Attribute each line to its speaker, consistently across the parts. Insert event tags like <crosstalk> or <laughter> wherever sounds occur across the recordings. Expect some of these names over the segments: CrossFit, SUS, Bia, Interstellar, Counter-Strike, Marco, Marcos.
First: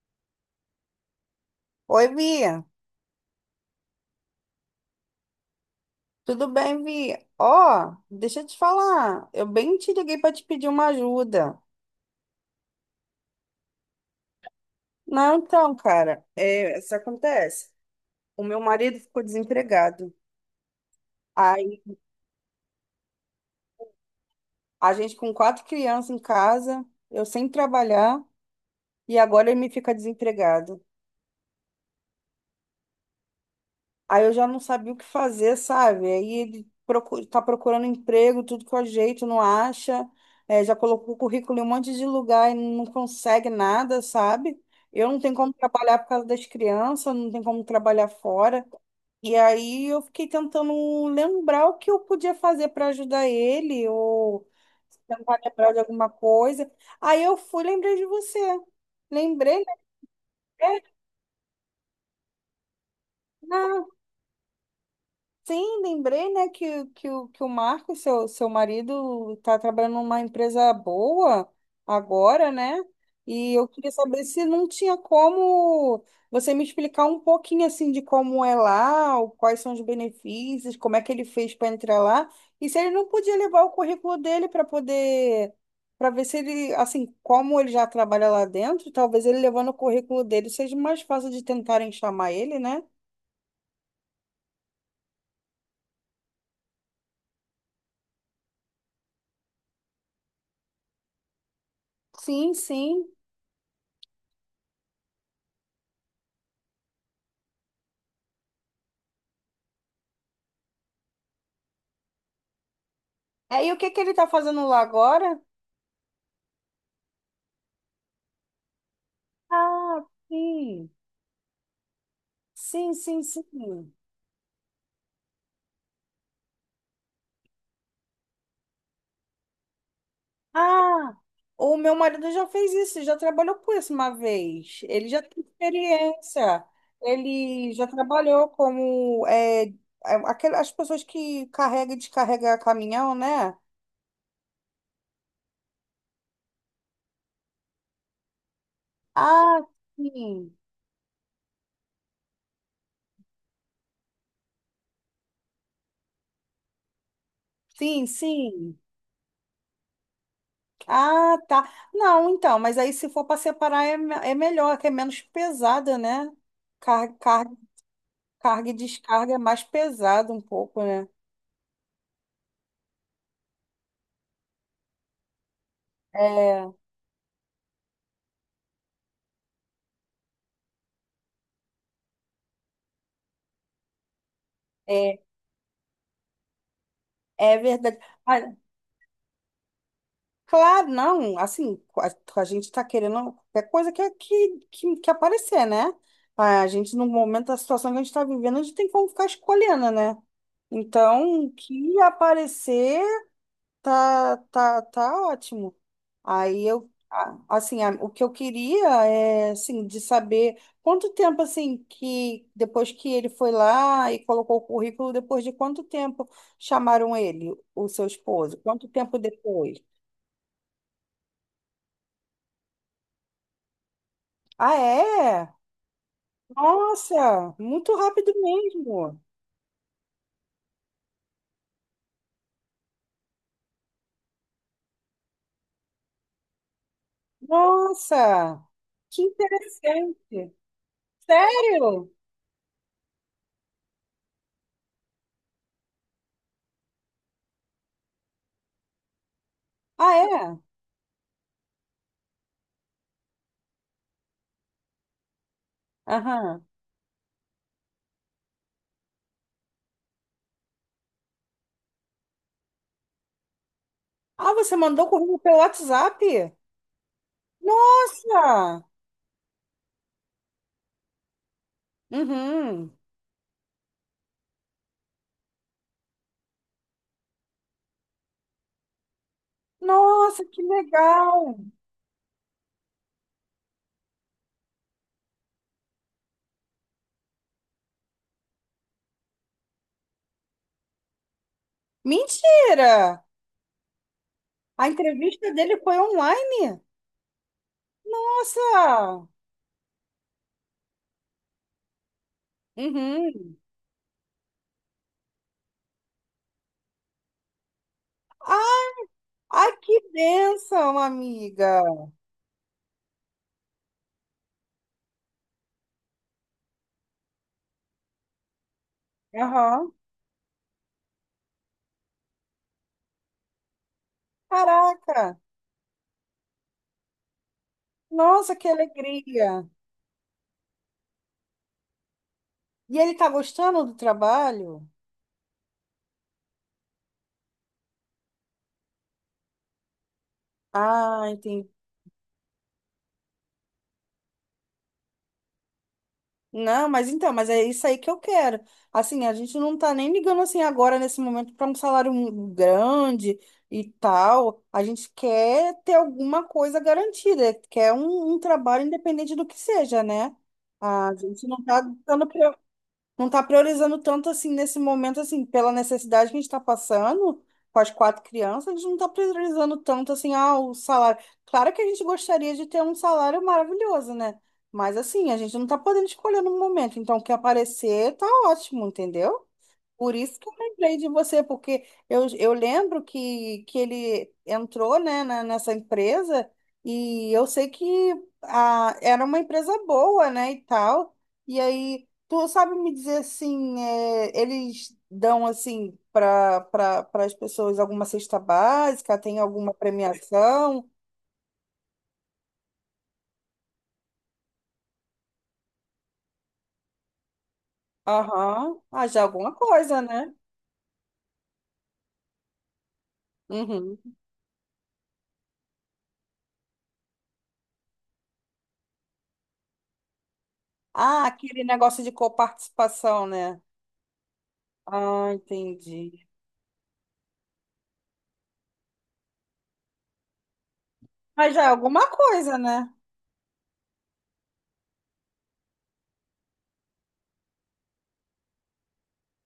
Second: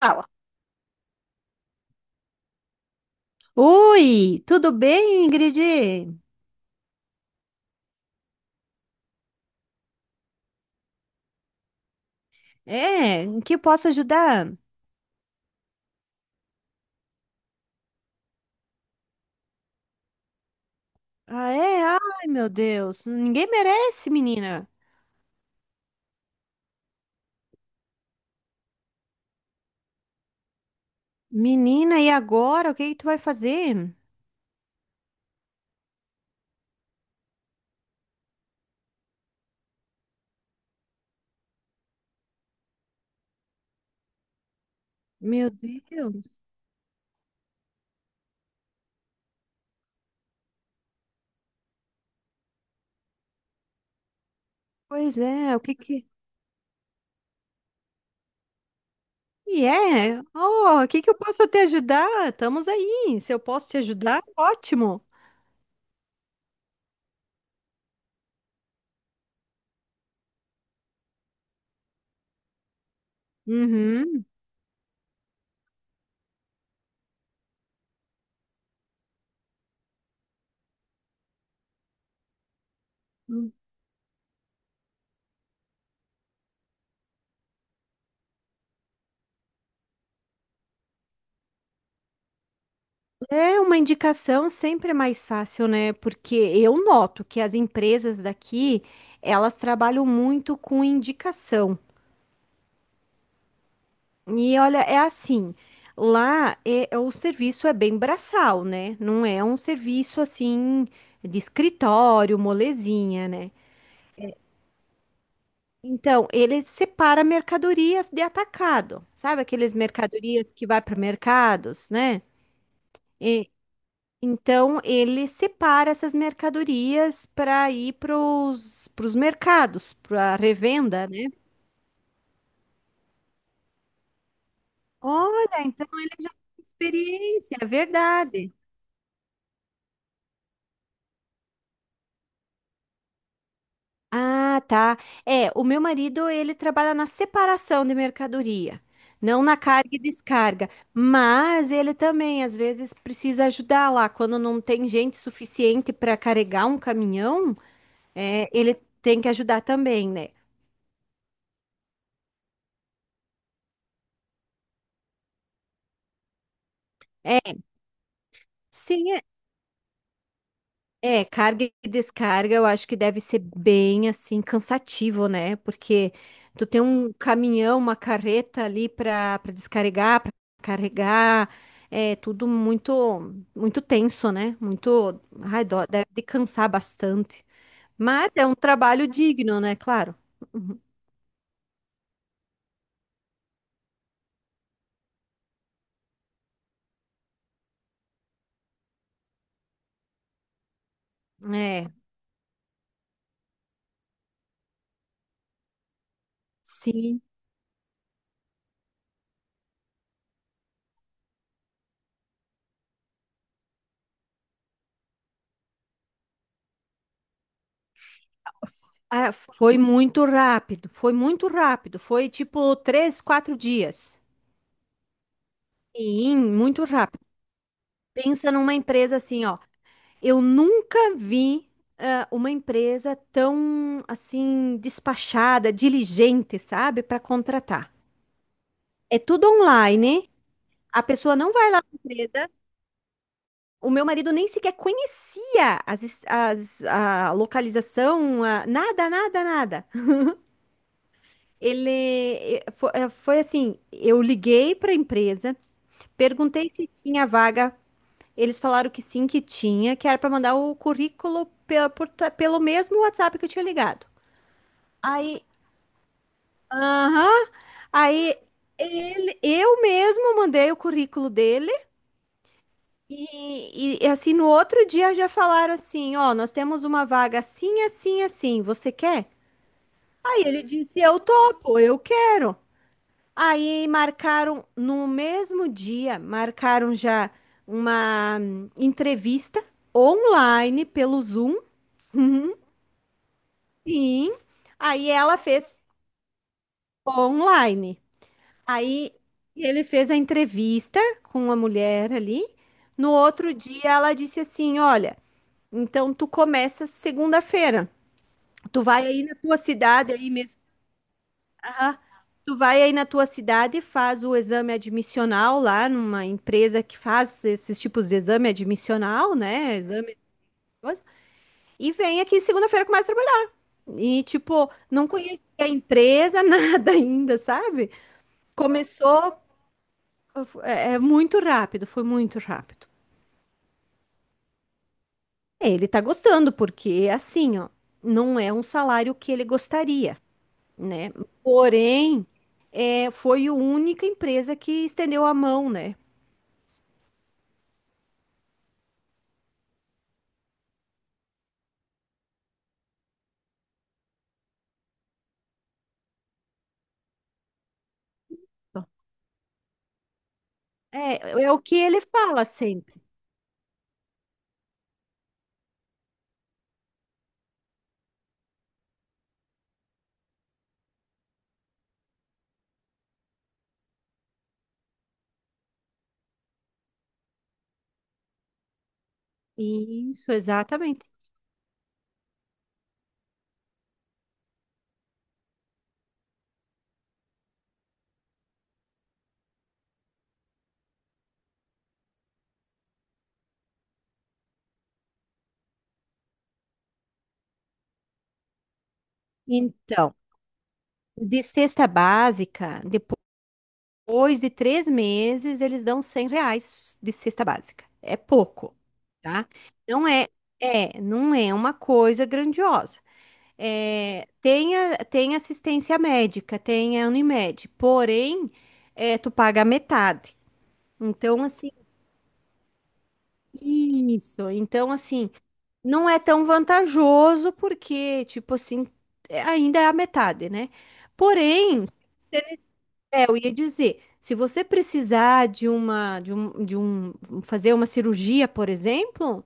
Speaker 1: Fala.
Speaker 2: Oi, Bia.
Speaker 1: Oi, tudo bem, Ingrid?
Speaker 2: Tudo bem, Bia? Ó, deixa eu te falar. Eu bem te liguei para te pedir uma ajuda.
Speaker 1: É, em que posso ajudar?
Speaker 2: Não, então, cara, é, isso acontece. O meu marido ficou desempregado.
Speaker 1: Ah,
Speaker 2: Aí,
Speaker 1: é? Ai, meu Deus, ninguém merece, menina.
Speaker 2: a gente com quatro crianças em casa, eu sem trabalhar, e agora ele me fica desempregado.
Speaker 1: Menina, e agora? O que que tu vai fazer?
Speaker 2: Aí eu já não sabia o que fazer, sabe? Aí ele procu tá procurando emprego, tudo que eu ajeito, não acha. É, já colocou o currículo em um monte de lugar e não consegue nada, sabe? Eu não tenho
Speaker 1: Meu
Speaker 2: como trabalhar por causa
Speaker 1: Deus.
Speaker 2: das crianças, não tenho como trabalhar fora. E aí eu fiquei tentando lembrar o que eu podia fazer para ajudar ele, ou
Speaker 1: Pois
Speaker 2: tentar
Speaker 1: é, o
Speaker 2: lembrar
Speaker 1: que
Speaker 2: de
Speaker 1: que...
Speaker 2: alguma coisa. Aí eu fui, lembrei de você. Lembrei,
Speaker 1: E é? Oh, o que que eu posso te ajudar? Estamos aí. Se eu posso te
Speaker 2: né?
Speaker 1: ajudar, ótimo.
Speaker 2: Sim, lembrei, né, que o Marco, seu marido, está trabalhando numa empresa boa agora, né? E eu queria saber
Speaker 1: Uhum.
Speaker 2: se não tinha como você me explicar um pouquinho assim de como é lá, quais são os benefícios, como é que ele fez para entrar lá, e se ele não podia levar o currículo dele para poder, para ver se ele, assim, como ele já trabalha lá dentro, talvez ele levando o currículo dele seja mais fácil de tentarem chamar ele, né?
Speaker 1: É uma indicação sempre é mais fácil, né? Porque eu noto que as empresas daqui, elas trabalham muito com indicação.
Speaker 2: Sim, sim.
Speaker 1: E olha, é assim, lá é o serviço é bem braçal, né? Não é um serviço assim de escritório, molezinha, né?
Speaker 2: É, e o que que ele está fazendo lá agora?
Speaker 1: Então, ele separa mercadorias de atacado, sabe aqueles
Speaker 2: Ah,
Speaker 1: mercadorias que vai
Speaker 2: sim.
Speaker 1: para mercados, né?
Speaker 2: Sim, sim, sim.
Speaker 1: Então, ele separa essas mercadorias para ir para os mercados, para revenda,
Speaker 2: Ah,
Speaker 1: né?
Speaker 2: o meu marido já fez isso, já trabalhou com isso uma vez. Ele já tem
Speaker 1: Olha, então ele já
Speaker 2: experiência.
Speaker 1: tem experiência, é
Speaker 2: Ele já trabalhou
Speaker 1: verdade.
Speaker 2: como as pessoas que carregam e descarregam caminhão, né?
Speaker 1: Ah, tá. É, o meu marido, ele trabalha na separação de mercadoria, não na
Speaker 2: Ah,
Speaker 1: carga e
Speaker 2: sim.
Speaker 1: descarga, mas ele também às vezes precisa ajudar lá quando não tem gente suficiente para carregar um caminhão,
Speaker 2: Sim,
Speaker 1: é, ele
Speaker 2: sim.
Speaker 1: tem que ajudar também, né?
Speaker 2: Ah, tá. Não, então, mas aí se for para separar é melhor, que é menos pesada, né? Carga,
Speaker 1: É,
Speaker 2: Carga e
Speaker 1: sim, é.
Speaker 2: descarga é mais pesado um pouco, né?
Speaker 1: É, carga e descarga eu acho que deve ser bem assim cansativo, né? Porque
Speaker 2: É,
Speaker 1: tu tem um caminhão, uma carreta ali para descarregar, para carregar, é tudo muito muito tenso, né?
Speaker 2: é,
Speaker 1: Muito, ai, dó, deve de cansar bastante.
Speaker 2: é verdade.
Speaker 1: Mas
Speaker 2: Ah,
Speaker 1: é um trabalho digno, né? Claro. Uhum.
Speaker 2: claro, não, assim, a gente está querendo qualquer coisa que aparecer, né? A gente, no momento da situação que a gente está vivendo, a gente tem como ficar escolhendo, né? Então, o
Speaker 1: É,
Speaker 2: que aparecer tá ótimo. Aí eu,
Speaker 1: sim.
Speaker 2: assim, o que eu queria é, assim, de saber quanto tempo, assim, que depois que ele foi lá e colocou o currículo, depois de quanto tempo chamaram ele, o seu esposo? Quanto tempo
Speaker 1: Ah, foi
Speaker 2: depois?
Speaker 1: muito rápido, foi muito rápido, foi tipo 3, 4 dias.
Speaker 2: Ah, é?
Speaker 1: Sim, muito rápido.
Speaker 2: Nossa, muito rápido
Speaker 1: Pensa numa empresa
Speaker 2: mesmo.
Speaker 1: assim, ó. Eu nunca vi uma empresa tão assim despachada, diligente, sabe, para contratar.
Speaker 2: Nossa,
Speaker 1: É
Speaker 2: que
Speaker 1: tudo online.
Speaker 2: interessante.
Speaker 1: A pessoa não vai lá na
Speaker 2: Sério?
Speaker 1: empresa. O meu marido nem sequer conhecia a localização, nada, nada, nada.
Speaker 2: Ah, é?
Speaker 1: Ele foi, assim, eu liguei para a empresa,
Speaker 2: Aham.
Speaker 1: perguntei se tinha vaga. Eles falaram que sim, que tinha, que era para mandar o currículo pelo mesmo WhatsApp que eu tinha ligado.
Speaker 2: Ah, você mandou o currículo
Speaker 1: Aí,
Speaker 2: pelo WhatsApp?
Speaker 1: aham, aí
Speaker 2: Nossa!
Speaker 1: eu mesmo mandei o currículo dele
Speaker 2: Uhum.
Speaker 1: e, assim, no outro dia já falaram assim, ó, nós temos uma vaga assim, assim, assim, você quer? Aí
Speaker 2: Nossa, que
Speaker 1: ele disse, eu
Speaker 2: legal!
Speaker 1: topo, eu quero. Aí marcaram no mesmo dia, marcaram já uma entrevista online pelo Zoom. <laughs>
Speaker 2: Mentira!
Speaker 1: Sim.
Speaker 2: A
Speaker 1: Aí ela
Speaker 2: entrevista dele
Speaker 1: fez
Speaker 2: foi online?
Speaker 1: online. Aí
Speaker 2: Nossa!
Speaker 1: ele fez a entrevista com a mulher ali. No outro
Speaker 2: Uhum.
Speaker 1: dia ela disse assim: Olha, então tu começa segunda-feira. Tu
Speaker 2: Ah,
Speaker 1: vai aí na tua
Speaker 2: ai, que
Speaker 1: cidade aí mesmo.
Speaker 2: bênção, amiga!
Speaker 1: Aham. Tu vai aí na tua cidade, faz o exame admissional lá numa empresa que faz esses tipos de exame admissional, né?
Speaker 2: Aham.
Speaker 1: Exame, coisa, e vem aqui segunda-feira começa a trabalhar. E tipo, não
Speaker 2: Caraca!
Speaker 1: conhecia a empresa, <laughs> nada ainda, sabe?
Speaker 2: Nossa, que
Speaker 1: Começou,
Speaker 2: alegria!
Speaker 1: é muito rápido, foi muito rápido.
Speaker 2: E ele tá gostando do trabalho?
Speaker 1: É, ele tá gostando, porque assim, ó, não é um salário que ele gostaria, né?
Speaker 2: Ah, entendi.
Speaker 1: Porém, é, foi a única empresa que estendeu a mão, né?
Speaker 2: Não, mas então, mas é isso aí que eu quero. Assim, a gente não tá nem ligando assim agora nesse momento para um salário grande e tal. A gente quer ter alguma coisa garantida, quer um trabalho independente do que seja, né? A
Speaker 1: É,
Speaker 2: gente
Speaker 1: é o
Speaker 2: não
Speaker 1: que
Speaker 2: tá
Speaker 1: ele
Speaker 2: dando
Speaker 1: fala sempre.
Speaker 2: não está priorizando tanto assim nesse momento, assim, pela necessidade que a gente está passando com as quatro crianças, a gente não está priorizando tanto assim, o salário. Claro que a gente gostaria de ter um salário maravilhoso, né? Mas assim, a gente não está podendo escolher no momento. Então, o que aparecer tá ótimo, entendeu? Por
Speaker 1: Isso,
Speaker 2: isso que eu lembrei de
Speaker 1: exatamente.
Speaker 2: você, porque eu lembro que ele entrou, né, nessa empresa e eu sei que era uma empresa boa, né, e tal. E aí, tu sabe me dizer assim, eles dão assim para as pessoas alguma cesta básica, tem alguma
Speaker 1: Então,
Speaker 2: premiação?
Speaker 1: de cesta básica, depois de 3 meses, eles dão R$ 100 de cesta básica. É pouco,
Speaker 2: Aham, ah, já
Speaker 1: tá?
Speaker 2: alguma coisa,
Speaker 1: Não é,
Speaker 2: né?
Speaker 1: não é uma coisa grandiosa.
Speaker 2: Uhum.
Speaker 1: É, tem assistência médica, tem a Unimed, porém, é, tu paga a metade.
Speaker 2: Ah,
Speaker 1: Então,
Speaker 2: aquele
Speaker 1: assim,
Speaker 2: negócio de coparticipação, né?
Speaker 1: isso. Então,
Speaker 2: Ah,
Speaker 1: assim, não é
Speaker 2: entendi.
Speaker 1: tão vantajoso porque, tipo assim, ainda é a metade, né?
Speaker 2: Mas já é
Speaker 1: Porém, se
Speaker 2: alguma
Speaker 1: você
Speaker 2: coisa,
Speaker 1: nece-
Speaker 2: né?
Speaker 1: é, eu ia dizer, se você precisar de uma, de um, fazer uma cirurgia, por exemplo,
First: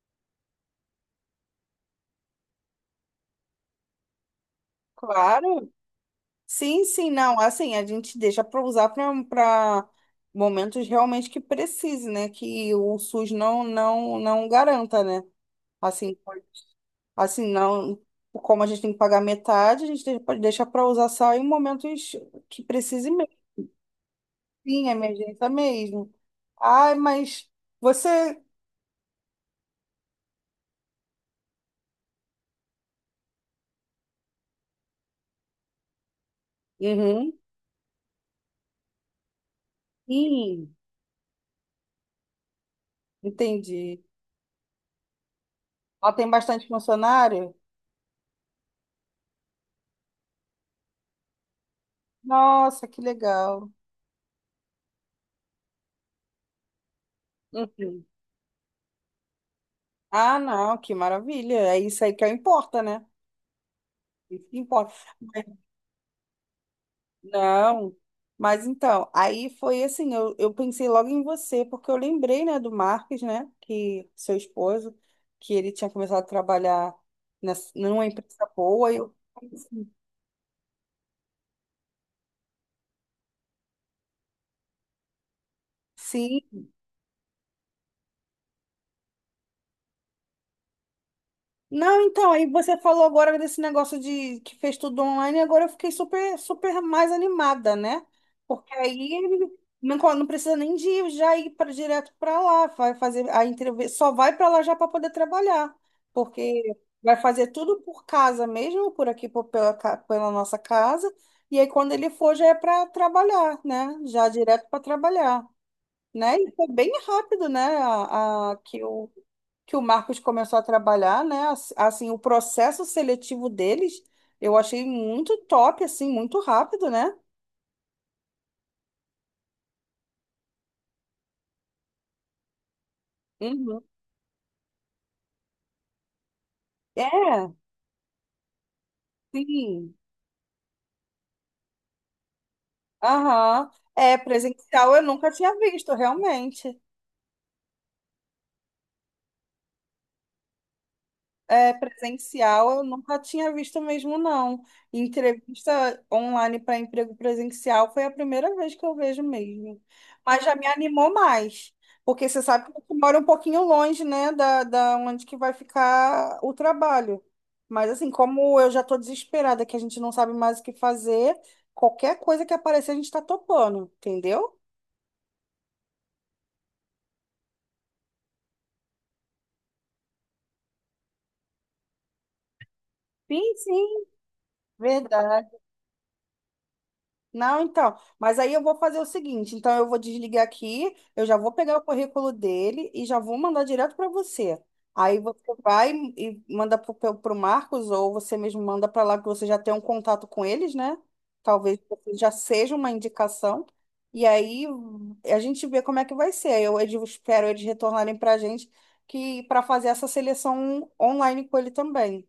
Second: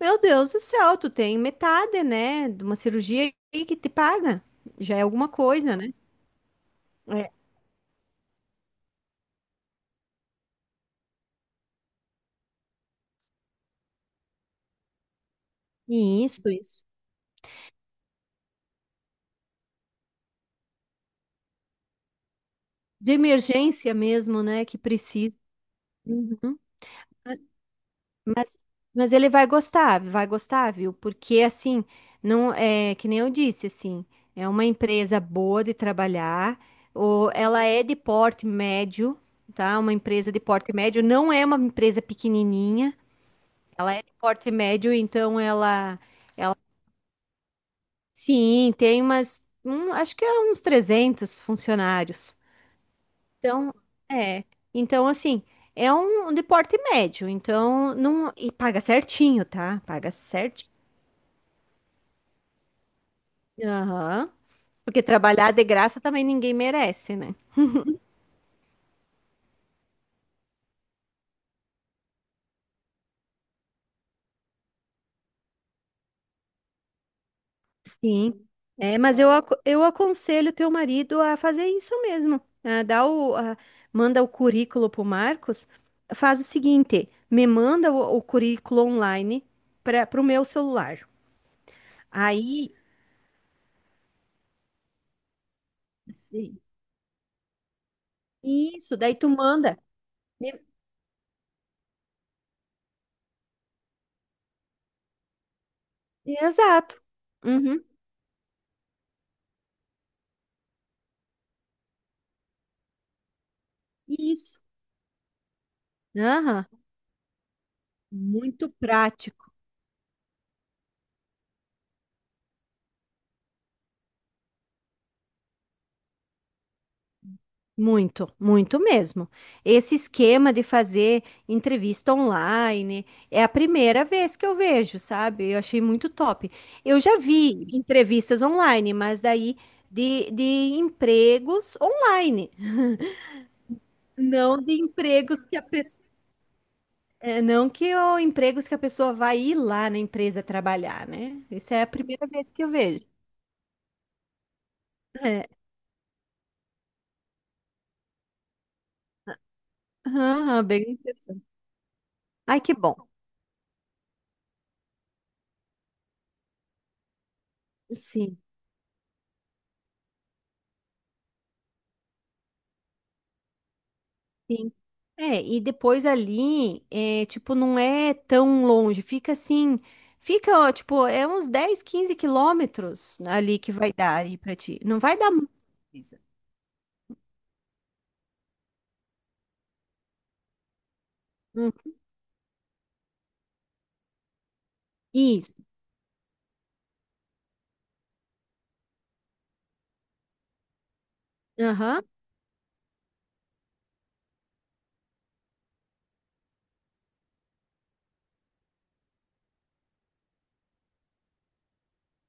Speaker 1: meu Deus do céu, tu tem metade, né, de uma cirurgia aí que te paga. Já é alguma
Speaker 2: Claro.
Speaker 1: coisa, né?
Speaker 2: Sim, sim,
Speaker 1: É.
Speaker 2: não. Assim, a gente deixa para usar para momentos realmente que precise, né? Que o SUS não garanta, né? Assim,
Speaker 1: Isso, isso.
Speaker 2: assim, não. Como a gente tem que pagar metade, a gente pode deixar para usar só em momentos que precise
Speaker 1: De
Speaker 2: mesmo.
Speaker 1: emergência mesmo, né, que
Speaker 2: Sim,
Speaker 1: precisa.
Speaker 2: emergência mesmo.
Speaker 1: Uhum.
Speaker 2: Ai, mas você.
Speaker 1: Mas ele vai gostar, viu? Porque assim, não é que nem eu disse, assim, é uma empresa boa de trabalhar, ou
Speaker 2: Uhum.
Speaker 1: ela é de porte médio, tá? Uma empresa de porte
Speaker 2: Sim,
Speaker 1: médio, não é uma empresa pequenininha, ela
Speaker 2: entendi.
Speaker 1: é de porte médio, então ela,
Speaker 2: Ela tem
Speaker 1: ela
Speaker 2: bastante funcionário?
Speaker 1: sim, tem acho que é uns 300 funcionários.
Speaker 2: Nossa, que legal.
Speaker 1: Então, é, então assim, é um de porte médio, então
Speaker 2: Uhum.
Speaker 1: não, e paga certinho, tá? Paga
Speaker 2: Ah,
Speaker 1: certinho.
Speaker 2: não, que maravilha. É isso aí que importa, né?
Speaker 1: Aham.
Speaker 2: É isso que importa.
Speaker 1: Porque
Speaker 2: Mas,
Speaker 1: trabalhar de graça também ninguém merece, né?
Speaker 2: não. Mas então, aí foi assim, eu pensei logo em você, porque eu lembrei, né, do Marques, né, que seu esposo, que ele tinha começado a trabalhar numa
Speaker 1: Sim.
Speaker 2: empresa boa.
Speaker 1: É, mas eu aconselho teu marido a fazer isso mesmo. Ah, manda o currículo pro Marcos. Faz
Speaker 2: Sim,
Speaker 1: o seguinte, me manda o currículo online para pro meu celular.
Speaker 2: não, então, aí
Speaker 1: Aí,
Speaker 2: você falou agora desse negócio de que fez tudo online, e agora eu fiquei super,
Speaker 1: sim,
Speaker 2: super mais animada, né? Porque
Speaker 1: isso, daí tu
Speaker 2: aí
Speaker 1: manda.
Speaker 2: não, não
Speaker 1: Me-
Speaker 2: precisa nem de ir já ir para direto para lá, vai fazer a entrevista, só vai para lá já para poder trabalhar, porque
Speaker 1: Exato.
Speaker 2: vai fazer tudo
Speaker 1: Uhum,
Speaker 2: por casa mesmo, por aqui pela nossa casa, e aí quando ele for já é para trabalhar, né? Já
Speaker 1: isso.
Speaker 2: direto para trabalhar, né? E
Speaker 1: Aham,
Speaker 2: foi bem rápido, né? A,
Speaker 1: muito prático.
Speaker 2: que o Marcos começou a trabalhar, né? Assim, o processo seletivo deles, eu achei muito top, assim, muito rápido, né?
Speaker 1: Muito, muito mesmo. Esse esquema de fazer entrevista online é a
Speaker 2: Uhum.
Speaker 1: primeira vez que eu vejo, sabe? Eu achei muito top. Eu já
Speaker 2: É,
Speaker 1: vi entrevistas online, mas daí
Speaker 2: sim.
Speaker 1: de empregos online,
Speaker 2: Aham. É,
Speaker 1: não de
Speaker 2: presencial eu nunca
Speaker 1: empregos
Speaker 2: tinha
Speaker 1: que a
Speaker 2: visto,
Speaker 1: pessoa.
Speaker 2: realmente.
Speaker 1: Não que o empregos que a pessoa vai ir lá na empresa trabalhar, né?
Speaker 2: É,
Speaker 1: Isso é a primeira vez que eu
Speaker 2: presencial eu
Speaker 1: vejo.
Speaker 2: nunca tinha visto mesmo, não.
Speaker 1: É.
Speaker 2: Entrevista online para emprego presencial foi a primeira vez que eu vejo mesmo. Mas já
Speaker 1: Aham,
Speaker 2: me
Speaker 1: bem
Speaker 2: animou
Speaker 1: interessante.
Speaker 2: mais, porque você
Speaker 1: Ai,
Speaker 2: sabe
Speaker 1: que
Speaker 2: que eu
Speaker 1: bom.
Speaker 2: moro um pouquinho longe, né, da onde que vai ficar o trabalho. Mas assim,
Speaker 1: Sim,
Speaker 2: como eu já estou desesperada, que a gente não sabe mais o que fazer, qualquer coisa que aparecer a gente está topando, entendeu?
Speaker 1: sim. É, e depois ali, é, tipo, não é tão longe, fica assim, fica, ó, tipo, é uns 10, 15 km
Speaker 2: Sim,
Speaker 1: ali que vai
Speaker 2: sim,
Speaker 1: dar aí pra ti. Não vai dar
Speaker 2: verdade.
Speaker 1: muita coisa.
Speaker 2: Não, então. Mas aí eu vou fazer o seguinte: então eu vou desligar aqui, eu já vou
Speaker 1: Hum,
Speaker 2: pegar o currículo dele e já vou mandar direto para você. Aí você
Speaker 1: Isso,
Speaker 2: vai e manda para o Marcos, ou você mesmo manda para lá que você já tem um contato com eles, né? Talvez
Speaker 1: aham,
Speaker 2: você já seja uma indicação. E aí a gente vê como é que vai ser. Aí eu espero eles retornarem para a gente que para fazer essa seleção online com ele também.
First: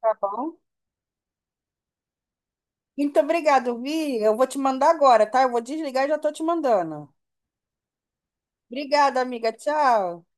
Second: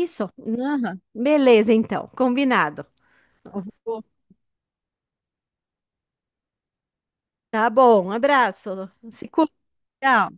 Speaker 2: Tá bom?
Speaker 1: aham. Beleza, então, combinado.
Speaker 2: Muito
Speaker 1: Eu
Speaker 2: obrigado,
Speaker 1: vou-
Speaker 2: Vi. Eu vou te mandar agora, tá? Eu vou desligar e já tô te mandando.
Speaker 1: Tá bom, um abraço,
Speaker 2: Obrigada,
Speaker 1: se cuida.
Speaker 2: amiga. Tchau.
Speaker 1: Tchau.